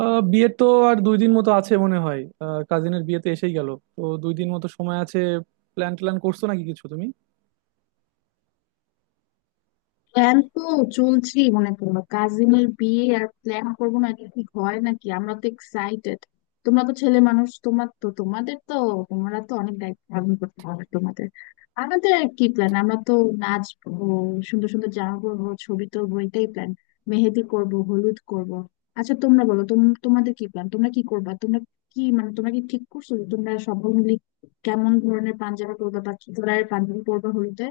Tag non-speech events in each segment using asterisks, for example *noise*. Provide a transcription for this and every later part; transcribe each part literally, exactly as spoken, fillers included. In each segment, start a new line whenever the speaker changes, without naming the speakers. আহ বিয়ে তো আর দুই দিন মতো আছে মনে হয়। আহ কাজিনের বিয়েতে এসেই গেল, তো দুই দিন মতো সময় আছে। প্ল্যান ট্যান করছো নাকি কিছু তুমি?
প্ল্যান তো চলছেই। মনে করো কাজিনের বিয়ে আর প্ল্যান করবো না, এটা ঠিক হয় নাকি? আমরা তো এক্সাইটেড। তোমরা তো ছেলে মানুষ, তোমার তো তোমাদের তো তোমরা তো অনেক দায়িত্ব পালন করতে হবে তোমাদের। আমাদের আর কি প্ল্যান? আমরা তো নাচবো, সুন্দর সুন্দর জামা পরবো, ছবি তুলবো, এটাই প্ল্যান। মেহেদি করব, হলুদ করব। আচ্ছা তোমরা বলো, তোম তোমাদের কি প্ল্যান? তোমরা কি করবা? তোমরা কি মানে, তোমরা কি ঠিক করছো যে তোমরা সবাই মিলে কেমন ধরনের পাঞ্জাবি পরবা বা কি কালারের পাঞ্জাবি পরবা হলুদে?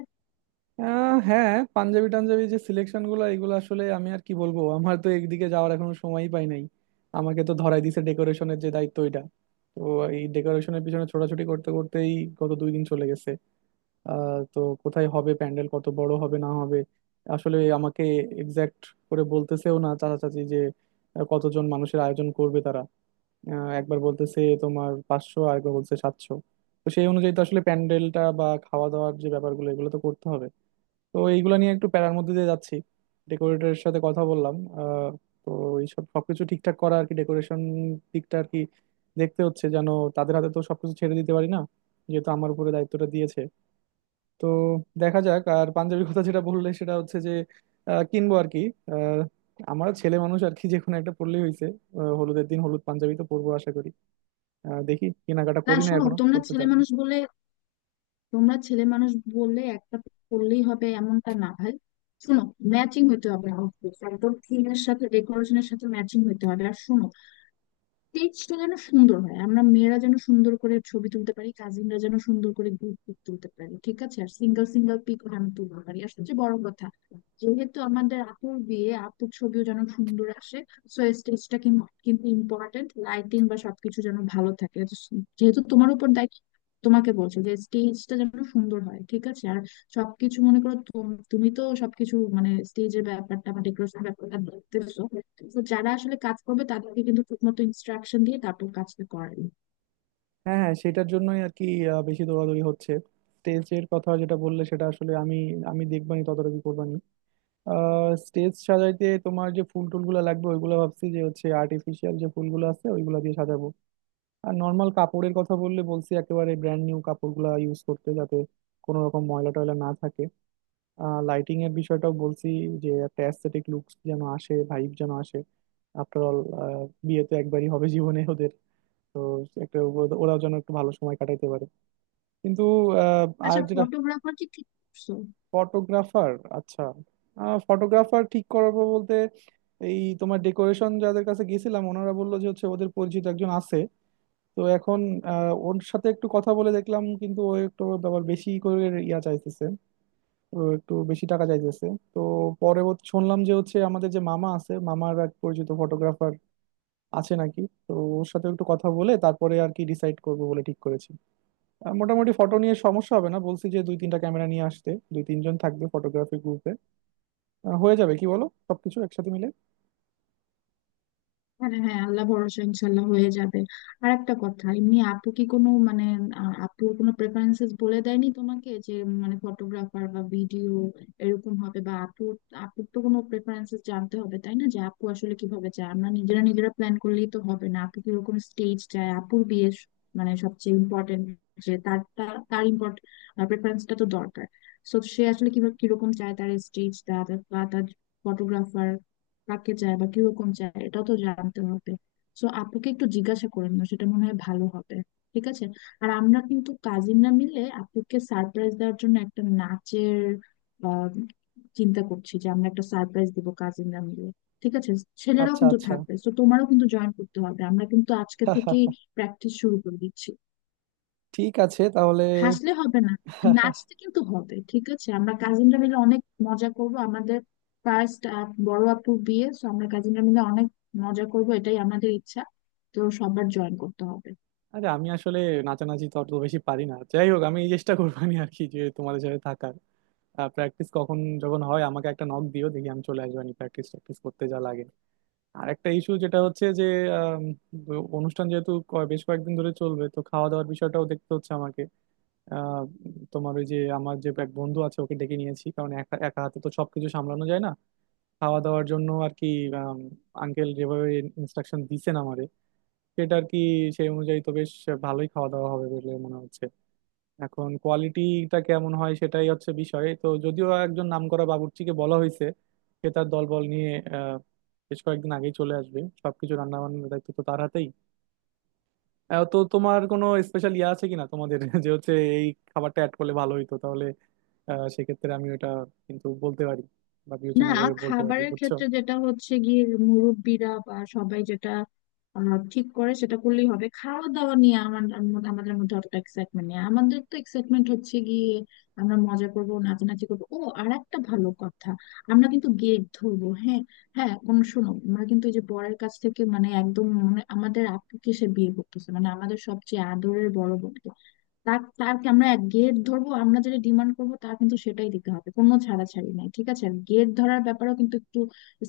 আহ, হ্যাঁ, পাঞ্জাবি টাঞ্জাবি যে সিলেকশন গুলো এগুলো আসলে আমি আর কি বলবো, আমার তো একদিকে যাওয়ার এখনো সময়ই পাই নাই। আমাকে তো ধরাই দিছে ডেকোরেশনের যে দায়িত্ব এটা, তো এই ডেকোরেশনের পিছনে ছোটাছুটি করতে করতেই গত দুই দিন চলে গেছে। আহ তো কোথায় হবে প্যান্ডেল, কত বড় হবে না হবে, আসলে আমাকে এক্সাক্ট করে বলতেছেও না চাচা চাচি যে আহ, কতজন মানুষের আয়োজন করবে তারা। আহ, একবার বলতেছে তোমার পাঁচশো, আর একবার বলছে সাতশো। তো সেই অনুযায়ী তো আসলে প্যান্ডেলটা বা খাওয়া দাওয়ার যে ব্যাপারগুলো এগুলো তো করতে হবে। তো এইগুলো নিয়ে একটু প্যারার মধ্যে দিয়ে যাচ্ছি। ডেকোরেটরের সাথে কথা বললাম। আহ, তো এইসব সবকিছু ঠিকঠাক করা আর কি, ডেকোরেশন দিকটা আর কি দেখতে হচ্ছে, যেন তাদের হাতে তো সবকিছু ছেড়ে দিতে পারি না, যেহেতু আমার উপরে দায়িত্বটা দিয়েছে। তো দেখা যাক। আর পাঞ্জাবির কথা যেটা বললে সেটা হচ্ছে যে আহ, কিনবো আর কি। আহ, আমার ছেলে মানুষ আর কি, যে কোনো একটা পরলেই হয়েছে। হলুদের দিন হলুদ পাঞ্জাবি তো পরবো আশা করি। আহ, দেখি কেনাকাটা
না
করি, না
শোনো,
এখনো
তোমরা
করতে
ছেলে
যাবো।
মানুষ বলে তোমরা ছেলে মানুষ বললে একটা পরলেই হবে, এমনটা না ভাই। শোনো, ম্যাচিং হতে হবে আউটফিট, একদম থিমের সাথে ডেকোরেশনের সাথে ম্যাচিং হতে হবে। আর শোনো, টেক্সটটা যেন সুন্দর হয়, আমরা মেয়েরা যেন সুন্দর করে ছবি তুলতে পারি, কাজিনরা যেন সুন্দর করে গ্রুপ পিক তুলতে পারি, ঠিক আছে? আর সিঙ্গেল সিঙ্গেল পিক আমি তুলতে পারি। আর সবচেয়ে বড় কথা, যেহেতু আমাদের আপুর বিয়ে, আপুর ছবিও যেন সুন্দর আসে। সো স্টেজটা কিন্তু কিন্তু ইম্পর্টেন্ট, লাইটিং বা সবকিছু যেন ভালো থাকে। যেহেতু তোমার উপর দায়িত্ব, তোমাকে বলছে যে স্টেজটা যেন সুন্দর হয়, ঠিক আছে? আর সবকিছু মনে করো তুম- তুমি তো সবকিছু মানে স্টেজের ব্যাপারটা বা ডেকোরেশন ব্যাপারটা দেখতেছো। তো যারা আসলে কাজ করবে তাদেরকে কিন্তু ঠিক মতো ইনস্ট্রাকশন দিয়ে তারপর কাজটা করাবে।
হ্যাঁ হ্যাঁ, সেটার জন্যই আর কি আহ, বেশি দৌড়াদৌড়ি হচ্ছে। স্টেজের কথা যেটা বললে সেটা আসলে আমি আমি দেখবানি, তদারকি করবানি। আহ, স্টেজ সাজাইতে তোমার যে ফুল টুলগুলো লাগবে ওইগুলো ভাবছি যে হচ্ছে, আর্টিফিশিয়াল যে ফুলগুলো আছে ওইগুলো দিয়ে সাজাবো। আর নর্মাল কাপড়ের কথা বললে বলছি একেবারে ব্র্যান্ড নিউ কাপড়গুলা ইউজ করতে, যাতে কোনো রকম ময়লা টয়লা না থাকে। আহ, লাইটিং এর বিষয়টাও বলছি, যে একটা অ্যাস্থেটিক লুকস যেন আসে, ভাইব যেন আসে। আফটার অল, বিয়ে তো একবারই হবে জীবনে ওদের, তো একটা ও- ওরাও যেন একটু ভালো সময় কাটাইতে পারে। কিন্তু আহ, আর
আচ্ছা
যেটা,
ফটোগ্রাফার কি ঠিক করছো?
ফটোগ্রাফার। আচ্ছা, ফটোগ্রাফার ঠিক করবো বলতে, এই তোমার ডেকোরেশন যাদের কাছে গেছিলাম ওনারা বললো যে হচ্ছে ওদের পরিচিত একজন আছে। তো এখন আহ, ওর সাথে একটু কথা বলে দেখলাম, কিন্তু ও একটু আবার বেশি করে ইয়া চাইতেছে, ও একটু বেশি টাকা চাইতেছে। তো পরবর্তী শুনলাম যে হচ্ছে আমাদের যে মামা আছে মামার এক পরিচিত ফটোগ্রাফার আছে নাকি, তো ওর সাথে একটু কথা বলে তারপরে আর কি ডিসাইড করবো বলে ঠিক করেছি। আহ, মোটামুটি ফটো নিয়ে সমস্যা হবে না, বলছি যে দুই তিনটা ক্যামেরা নিয়ে আসতে, দুই তিনজন থাকবে ফটোগ্রাফি গ্রুপে। হয়ে যাবে, কি বলো, সবকিছু একসাথে মিলে।
হ্যাঁ হ্যাঁ, আল্লাহ ভরসা, ইনশাল্লাহ হয়ে যাবে। আর একটা কথা, এমনি আপু কি কোনো মানে আহ, আপুর কোনো প্রেফারেন্সেস বলে দেয়নি তোমাকে যে উম, মানে ফটোগ্রাফার বা ভিডিও এরকম হবে বা আপু, আপুর তো কোনো প্রেফারেন্সেস জানতে হবে, তাই না? যে আপু আসলে কিভাবে চায়, আমরা নিজেরা নিজেরা প্ল্যান করলেই তো হবে না, আপু কিরকম স্টেজ চায়, আপুর বিয়ে স- মানে সবচেয়ে ইম্পর্টেন্ট, যে তার তার তার ইম্পর্টেন্ট প্রেফারেন্সটা তো দরকার। সো সে আসলে কিভাবে কিরকম চায় তার স্টেজটা বা তার ফটোগ্রাফার কাকে চায় বা কিরকম চায়, এটাও তো জানতে হবে। সো আপুকে একটু জিজ্ঞাসা করে নিও, সেটা মনে হয় ভালো হবে, ঠিক আছে? আর আমরা কিন্তু কাজিনরা মিলে আপুকে সারপ্রাইজ দেওয়ার জন্য একটা নাচের আহ, চিন্তা করছি, যে আমরা একটা সারপ্রাইজ দিব কাজিনরা মিলে, ঠিক আছে? ছেলেরাও
আচ্ছা
কিন্তু
আচ্ছা,
থাকবে, তো তোমারও কিন্তু জয়েন করতে হবে। আমরা কিন্তু আজকে থেকেই প্র্যাকটিস শুরু করে দিচ্ছি।
ঠিক আছে তাহলে।
হাসলে হবে না, নাচতে কিন্তু হবে, ঠিক আছে? আমরা কাজিনরা মিলে অনেক মজা করব। আমাদের ফার্স্ট বড় আপুর বিয়ে, তো আমরা কাজিনরা মিলে অনেক মজা করব, এটাই আমাদের ইচ্ছা। তো সবার জয়েন করতে হবে।
আরে আমি আসলে নাচানাচি তো অত বেশি পারি না, যাই হোক আমি এই চেষ্টা করবো নি আর কি যে তোমাদের সাথে থাকার। প্র্যাকটিস কখন যখন হয় আমাকে একটা নক দিও, দেখি আমি চলে আসবো, প্র্যাকটিস প্র্যাকটিস করতে যা লাগে। আর একটা ইস্যু যেটা হচ্ছে যে আম, অনুষ্ঠান যেহেতু ক- বেশ কয়েকদিন ধরে চলবে, তো খাওয়া দাওয়ার বিষয়টাও দেখতে হচ্ছে আমাকে। আহ, তোমার ওই যে আমার যে এক বন্ধু আছে ওকে ডেকে নিয়েছি, কারণ একা একা হাতে তো সবকিছু সামলানো যায় না, খাওয়া দাওয়ার জন্য আর কি। আঙ্কেল যেভাবে ইনস্ট্রাকশন দিছেন আমারে, সেটা আর কি, সেই অনুযায়ী তো বেশ ভালোই খাওয়া দাওয়া হবে বলে মনে হচ্ছে। এখন কোয়ালিটিটা কেমন হয় সেটাই হচ্ছে বিষয়, তো যদিও একজন নামকরা বাবুর্চিকে বলা হয়েছে, সে তার দলবল নিয়ে আহ বেশ কয়েকদিন আগেই চলে আসবে, সবকিছু রান্না বান্নার দায়িত্ব তো তার হাতেই। আহ, তো তোমার কোনো স্পেশাল ইয়ে আছে কিনা তোমাদের *laughs* যে হচ্ছে এই খাবারটা অ্যাড করলে ভালো হইতো তাহলে। আহ, সেক্ষেত্রে আমি ওটা কিন্তু বলতে পারি বা
না,
বিবেচনা করে বলতে পারি,
খাবারের
বুঝছো।
ক্ষেত্রে যেটা হচ্ছে গিয়ে, মুরব্বিরা বা সবাই যেটা আহ, ঠিক করে সেটা করলেই হবে। খাওয়া দাওয়া নিয়ে আমার আমার- আমাদের মধ্যে অতটা এক্সাইটমেন্ট নেই। আমাদের তো এক্সাইটমেন্ট হচ্ছে গিয়ে আমরা মজা করবো, নাচানাচি করবো। ও আর একটা ভালো কথা, আমরা কিন্তু গেট ধরবো, হ্যাঁ। হ্যাঁ, কোন শোনো, আমরা কিন্তু এই যে বরের কাছ থেকে, মানে একদম মানে আমাদের আপুকে সে বিয়ে করতেছে, মানে আমাদের সবচেয়ে আদরের বড় বোন, তার তারকে আমরা এক গেট ধরবো, আমরা যেটা ডিমান্ড করবো তার কিন্তু সেটাই দিতে হবে, কোনো ছাড়াছাড়ি নাই, ঠিক আছে? গেট ধরার ব্যাপারেও কিন্তু একটু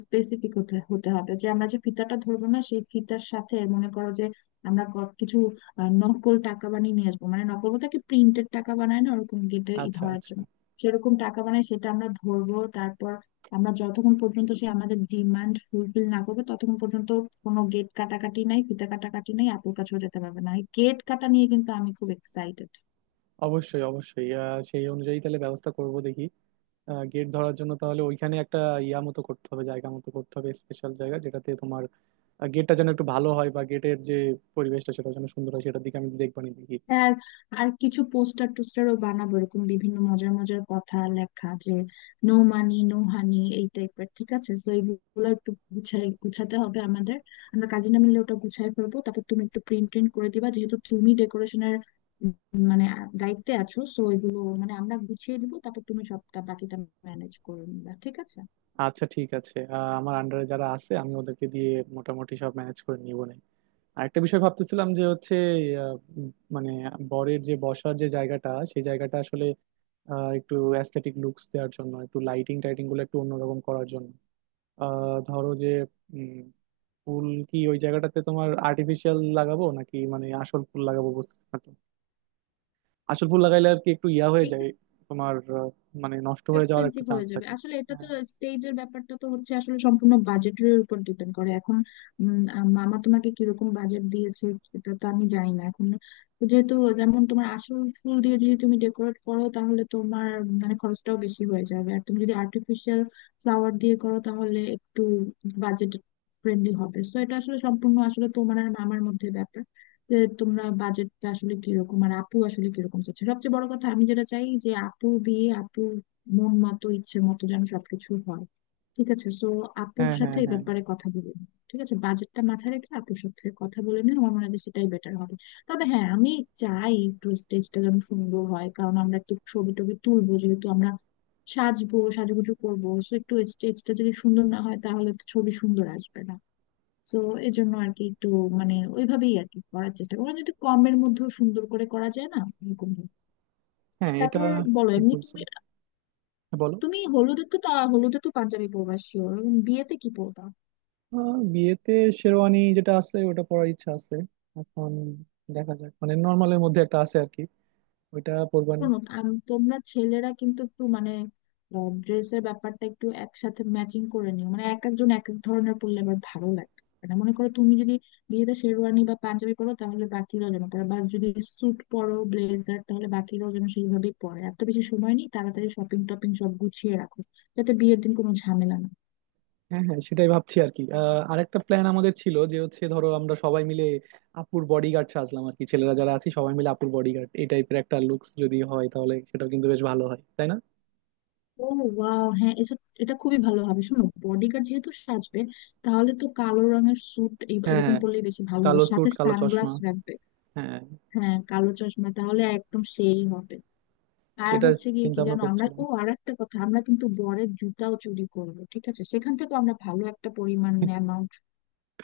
স্পেসিফিক হতে হতে হবে, যে আমরা যে ফিতাটা ধরবো না, সেই ফিতার সাথে মনে করো যে আমরা ক- কিছু আহ, নকল টাকা বানিয়ে নিয়ে আসবো, মানে নকল বলতে কি, প্রিন্টেড টাকা বানায় না ওরকম গেটে
আচ্ছা
ধরার
আচ্ছা।
জন্য, সেরকম টাকা বানায়, সেটা আমরা ধরবো। তারপর আমরা যতক্ষণ পর্যন্ত সে আমাদের ডিমান্ড ফুলফিল না করবে ততক্ষণ পর্যন্ত কোনো গেট কাটাকাটি নাই, ফিতা কাটাকাটি নাই, আপুর কাছেও যেতে পারবে না। গেট কাটা নিয়ে কিন্তু আমি খুব এক্সাইটেড।
অবশ্যই অবশ্যই। আহ, সেই অনুযায়ী তাহলে ব্যবস্থা করব, দেখি। গেট ধরার জন্য তাহলে ওইখানে একটা ইয়া মতো করতে হবে, জায়গা মতো করতে হবে, স্পেশাল জায়গা যেটাতে তোমার গেটটা যেন একটু ভালো হয় বা গেটের যে পরিবেশটা সেটা যেন সুন্দর হয়, সেটার দিকে আমি দেখবানি, দেখি।
হ্যাঁ আর আর কিছু পোস্টার টোস্টারও বানাবো, এরকম বিভিন্ন মজার মজার কথা লেখা, যে নো মানি নো হানি এই টাইপের, ঠিক আছে? তো এইগুলো একটু গুছাই গুছাতে হবে আমাদের। আমরা কাজিনা মিলে ওটা গুছাই ফেলবো, তারপর তুমি একটু প্রিন্ট প্রিন্ট করে দিবা, যেহেতু তুমি ডেকোরেশনের মানে দায়িত্বে আছো। সো এগুলো মানে আমরা গুছিয়ে দিব, তারপর তুমি সবটা বাকিটা ম্যানেজ করে নিবা, ঠিক আছে?
আচ্ছা ঠিক আছে। আহ, আমার আন্ডারে যারা আছে আমি ওদেরকে দিয়ে মোটামুটি সব ম্যানেজ করে নিবো না। আরেকটা বিষয় ভাবতেছিলাম যে হচ্ছে আহ, উম, মানে বরের যে বসার যে জায়গাটা সেই জায়গাটা আসলে আহ, একটু অ্যাস্থেটিক লুকস দেওয়ার জন্য একটু লাইটিং টাইটিং গুলো একটু অন্যরকম করার জন্য আহ, ধরো যে উম, ফুল কি ওই জায়গাটাতে তোমার আর্টিফিশিয়াল লাগাবো নাকি মানে আসল ফুল লাগাবো, বুঝতে পারছো? আসল ফুল লাগাইলে আর কি একটু ইয়া হয়ে যায় তোমার, আহ, মানে নষ্ট হয়ে যাওয়ার একটু
এক্সপেন্সিভ
চান্স
হয়ে যাবে
থাকে।
আসলে এটা তো।
হ্যাঁ
স্টেজের ব্যাপারটা তো হচ্ছে আসলে সম্পূর্ণ বাজেটের উপর ডিপেন্ড করে। এখন উম, আ- মামা তোমাকে কিরকম বাজেট দিয়েছে এটা তো আমি জানি না এখন। যেহেতু, যেমন তোমার আসল ফুল দিয়ে যদি তুমি ডেকোরেট করো তাহলে তোমার মানে খরচটাও বেশি হয়ে যাবে। আর তুমি যদি আর্টিফিশিয়াল ফ্লাওয়ার দিয়ে করো তাহলে একটু বাজেট ফ্রেন্ডলি হবে। সো এটা আসলে সম্পূর্ণ আসলে তোমার আর মামার মধ্যে ব্যাপার, যে তোমরা বাজেটটা আসলে কিরকম আর আপু আসলে কিরকম চাচ্ছে। সবচেয়ে বড় কথা আমি যেটা চাই, যে আপু বিয়ে আপু মন মতো ইচ্ছে মতো যেন সবকিছু হয়, ঠিক আছে? সো আপুর
হ্যাঁ
সাথে
হ্যাঁ
এই
হ্যাঁ
ব্যাপারে কথা বলে নিও। ঠিক আছে, বাজেটটা মাথায় রেখে আপুর সাথে কথা বলে নিও, আমার মনে হয় যে সেটাই বেটার হবে। তবে হ্যাঁ, আমি চাই একটু স্টেজটা যেন সুন্দর হয়, কারণ আমরা একটু ছবি টবি তুলবো, যেহেতু আমরা সাজবো সাজুগুজু করবো। সো একটু স্টেজটা যদি সুন্দর না হয় তাহলে তো ছবি সুন্দর আসবে না। তো এই জন্য আর কি একটু মানে ওইভাবেই আর কি করার চেষ্টা করা, যদি কমের মধ্যেও সুন্দর করে করা যায় না, এরকম ভাবে।
হ্যাঁ এটা
তারপর বলো
ঠিক
এমনি।
বলছো। হ্যাঁ, বলো।
তুমি হলুদে তো তা- হলুদে তো পাঞ্জাবি পরবা শিওর, বিয়েতে কি পরবা?
আহ, বিয়েতে শেরওয়ানি যেটা আছে ওটা পরার ইচ্ছা আছে। এখন দেখা যাক, মানে নর্মালের মধ্যে একটা আছে আর কি, ওইটা পরবো।
শোনো আম- তোমরা ছেলেরা কিন্তু একটু মানে ড্রেসের ব্যাপারটা একটু একসাথে ম্যাচিং করে নিও, মানে এক একজন এক এক ধরনের পরলে আবার ভালো লাগে। মানে মনে করো তুমি যদি বিয়েতে শেরওয়ানি বা পাঞ্জাবি পরো তাহলে বাকিরাও যেন পরে, বা যদি স্যুট পরো ব্লেজার তাহলে বাকিরাও যেন সেইভাবেই পরে। এত বেশি সময় নেই, তাড়াতাড়ি শপিং টপিং সব গুছিয়ে রাখো যাতে বিয়ের দিন কোনো ঝামেলা না হয়।
হ্যাঁ হ্যাঁ, সেটাই ভাবছি আর কি। আহ, আরেকটা প্ল্যান আমাদের ছিল যে হচ্ছে ধরো আমরা সবাই মিলে আপুর বডিগার্ড সাজলাম আর কি, ছেলেরা যারা আছি সবাই মিলে আপুর বডিগার্ড, এই টাইপের একটা লুকস যদি হয় তাহলে সেটাও কিন্তু বেশ ভালো হয়, তাই না?
ও ওয়াও, হ্যাঁ এটা এটা খুবই ভালো হবে। শোনো, বডিগার্ড যেহেতু সাজবে, তাহলে তো কালো রঙের স্যুট
হ্যাঁ
এরকম
হ্যাঁ।
পরলেই বেশি ভালো হবে,
কালো
সাথে
স্যুট, কালো
সানগ্লাস
চশমা।
রাখবে।
হ্যাঁ।
হ্যাঁ কালো চশমা, তাহলে একদম সেই হবে। আর
এটা
হচ্ছে গিয়ে
চিন্তা
কি
ভাবনা
জানো আমরা,
করছিলাম।
ও আর একটা কথা, আমরা কিন্তু বরের জুতাও চুরি করবো, ঠিক আছে? সেখান থেকে আমরা ভালো একটা পরিমাণ
*laughs*
অ্যামাউন্ট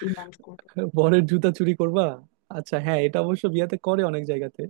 ডিমান্ড করবো।
বরের জুতা চুরি করবা? আচ্ছা হ্যাঁ, এটা অবশ্য বিয়াতে করে অনেক জায়গাতে।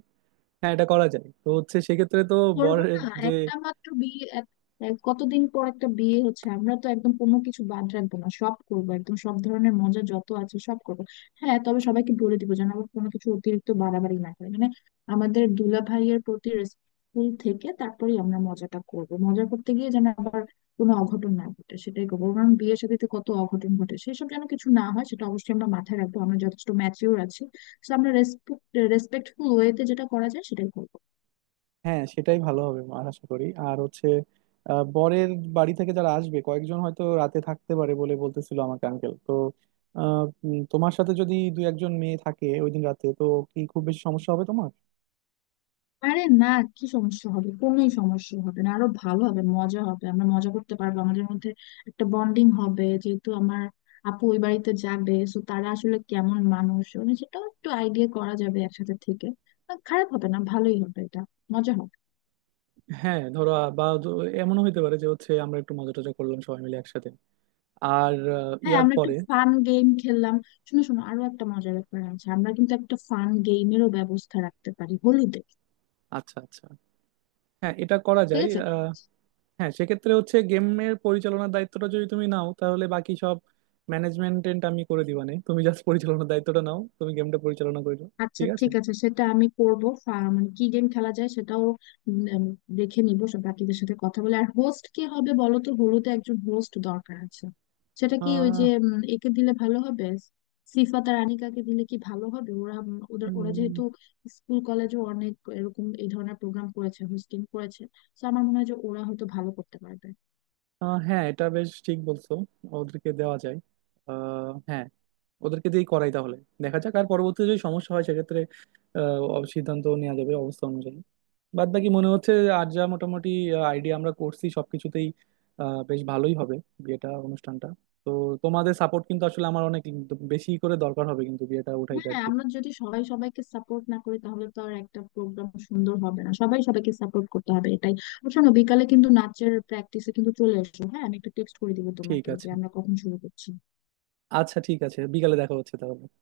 হ্যাঁ এটা করা যায়, তো হচ্ছে সেক্ষেত্রে তো
করবো না
বরের যে।
একটা মাত্র বিয়ে, এক- এক- কতদিন পর একটা বিয়ে হচ্ছে, আমরা তো একদম কোনো কিছু বাদ রাখবো না, সব করবো, একদম সব ধরনের মজা যত আছে সব করবো। হ্যাঁ, তবে সবাইকে বলে দিব যেন আবার কোনো কিছু অতিরিক্ত বাড়াবাড়ি না করে, মানে আমাদের দুলা ভাইয়ের প্রতি রেসপেক্টফুল থেকে তারপরেই আমরা মজাটা করবো। মজা করতে গিয়ে যেন আবার কোনো অঘটন না ঘটে সেটাই করবো, কারণ বিয়ের শাদীতে কত অঘটন ঘটে, সেসব যেন কিছু না হয় সেটা অবশ্যই আমরা মাথায় রাখবো, আমরা যথেষ্ট ম্যাচিওর আছি। তো আমরা রেসপেক্ট রেসপেক্টফুল ওয়েতে যেটা করা যায় সেটাই করবো।
হ্যাঁ সেটাই ভালো হবে আমার আশা করি। আর হচ্ছে আহ, বরের বাড়ি থেকে যারা আসবে কয়েকজন হয়তো রাতে থাকতে পারে বলে বলতেছিল আমাকে আঙ্কেল। তো আহ, উম, তোমার সাথে যদি দুই একজন মেয়ে থাকে ওই দিন রাতে, তো কি খুব বেশি সমস্যা হবে তোমার?
আরে না, কি সমস্যা হবে, কোনোই সমস্যা হবে না, আরো ভালো হবে, মজা হবে, আমরা মজা করতে পারবো, আমাদের মধ্যে একটা বন্ডিং হবে। যেহেতু আমার আপু ওই বাড়িতে যাবে সো তারা আসলে কেমন মানুষ মানে সেটাও একটু আইডিয়া করা যাবে একসাথে থেকে। আহ, খারাপ হবে না, ভালোই হবে এটা, মজা হবে।
হ্যাঁ ধরো আ- বা ধ- এমনও হইতে পারে যে হচ্ছে আমরা একটু মজা টজা করলাম সবাই মিলে একসাথে, আর আহ,
হ্যাঁ
ইয়ার
আমরা একটু
পরে।
ফান গেম খেললাম, শুনো শোনো আরো একটা মজার ব্যাপার আছে, আমরা কিন্তু একটা ফান গেমেরও ব্যবস্থা রাখতে পারি হোলিতে,
আচ্ছা আচ্ছা, হ্যাঁ এটা করা
ঠিক
যায়।
আছে?
হ্যাঁ সেক্ষেত্রে হচ্ছে গেমের পরিচালনার দায়িত্বটা যদি তুমি নাও, তাহলে বাকি সব ম্যানেজমেন্ট আমি করে দিবানে, তুমি জাস্ট পরিচালনার দায়িত্বটা নাও, তুমি গেমটা পরিচালনা করে দাও।
আচ্ছা
ঠিক আছে।
ঠিক আছে, সেটা আমি করবো। ফা- মানে কি গেম খেলা যায় সেটাও উম, উম, দেখে নিবো, সব বাকিদের সাথে কথা বলে। আর হোস্ট কে হবে বলো তো, হলুদে একজন হোস্ট দরকার আছে। সেটা কি ওই যে
আহ
উম, একে দিলে ভালো হবে, সিফাত আর আনিকাকে দিলে কি ভালো হবে? ওরা উম, ওদের ওরা যেহেতু স্কুল কলেজে অনেক এরকম এই ধরনের প্রোগ্রাম করেছে, হোস্টিং করেছে, তো আমার মনে হয় যে ওরা হয়তো ভালো করতে পারবে।
আহ হ্যাঁ এটা বেশ ঠিক বলছো, ওদেরকে দেওয়া যায়। আহ হ্যাঁ, ওদেরকে দিয়েই করাই তাহলে। দেখা যাক, আর পরবর্তীতে যদি সমস্যা হয় সেক্ষেত্রে আহ, অব- সিদ্ধান্ত নেওয়া যাবে অবস্থা অনুযায়ী। বাদ বাকি মনে হচ্ছে আর যা মোটামুটি আইডিয়া আমরা করছি সবকিছুতেই আহ, বেশ ভালোই হবে বিয়েটা, অনুষ্ঠানটা। তো তোমাদের সাপোর্ট কিন্তু আসলে আমার অনেক বেশি করে দরকার হবে কিন্তু বিয়েটা উঠাইতে আর
হ্যাঁ
কি।
আমরা যদি সবাই সবাইকে সাপোর্ট না করি তাহলে তো আর একটা প্রোগ্রাম সুন্দর হবে না, সবাই সবাইকে সাপোর্ট করতে হবে, এটাই। আর শোনো, বিকালে কিন্তু নাচের প্র্যাকটিসে কিন্তু চলে এসো, হ্যাঁ? আমি একটা টেক্সট করে দিব
ঠিক
তোমাকে
আছে।
যে আমরা কখন শুরু করছি।
আচ্ছা ঠিক আছে, বিকালে দেখা হচ্ছে তাহলে।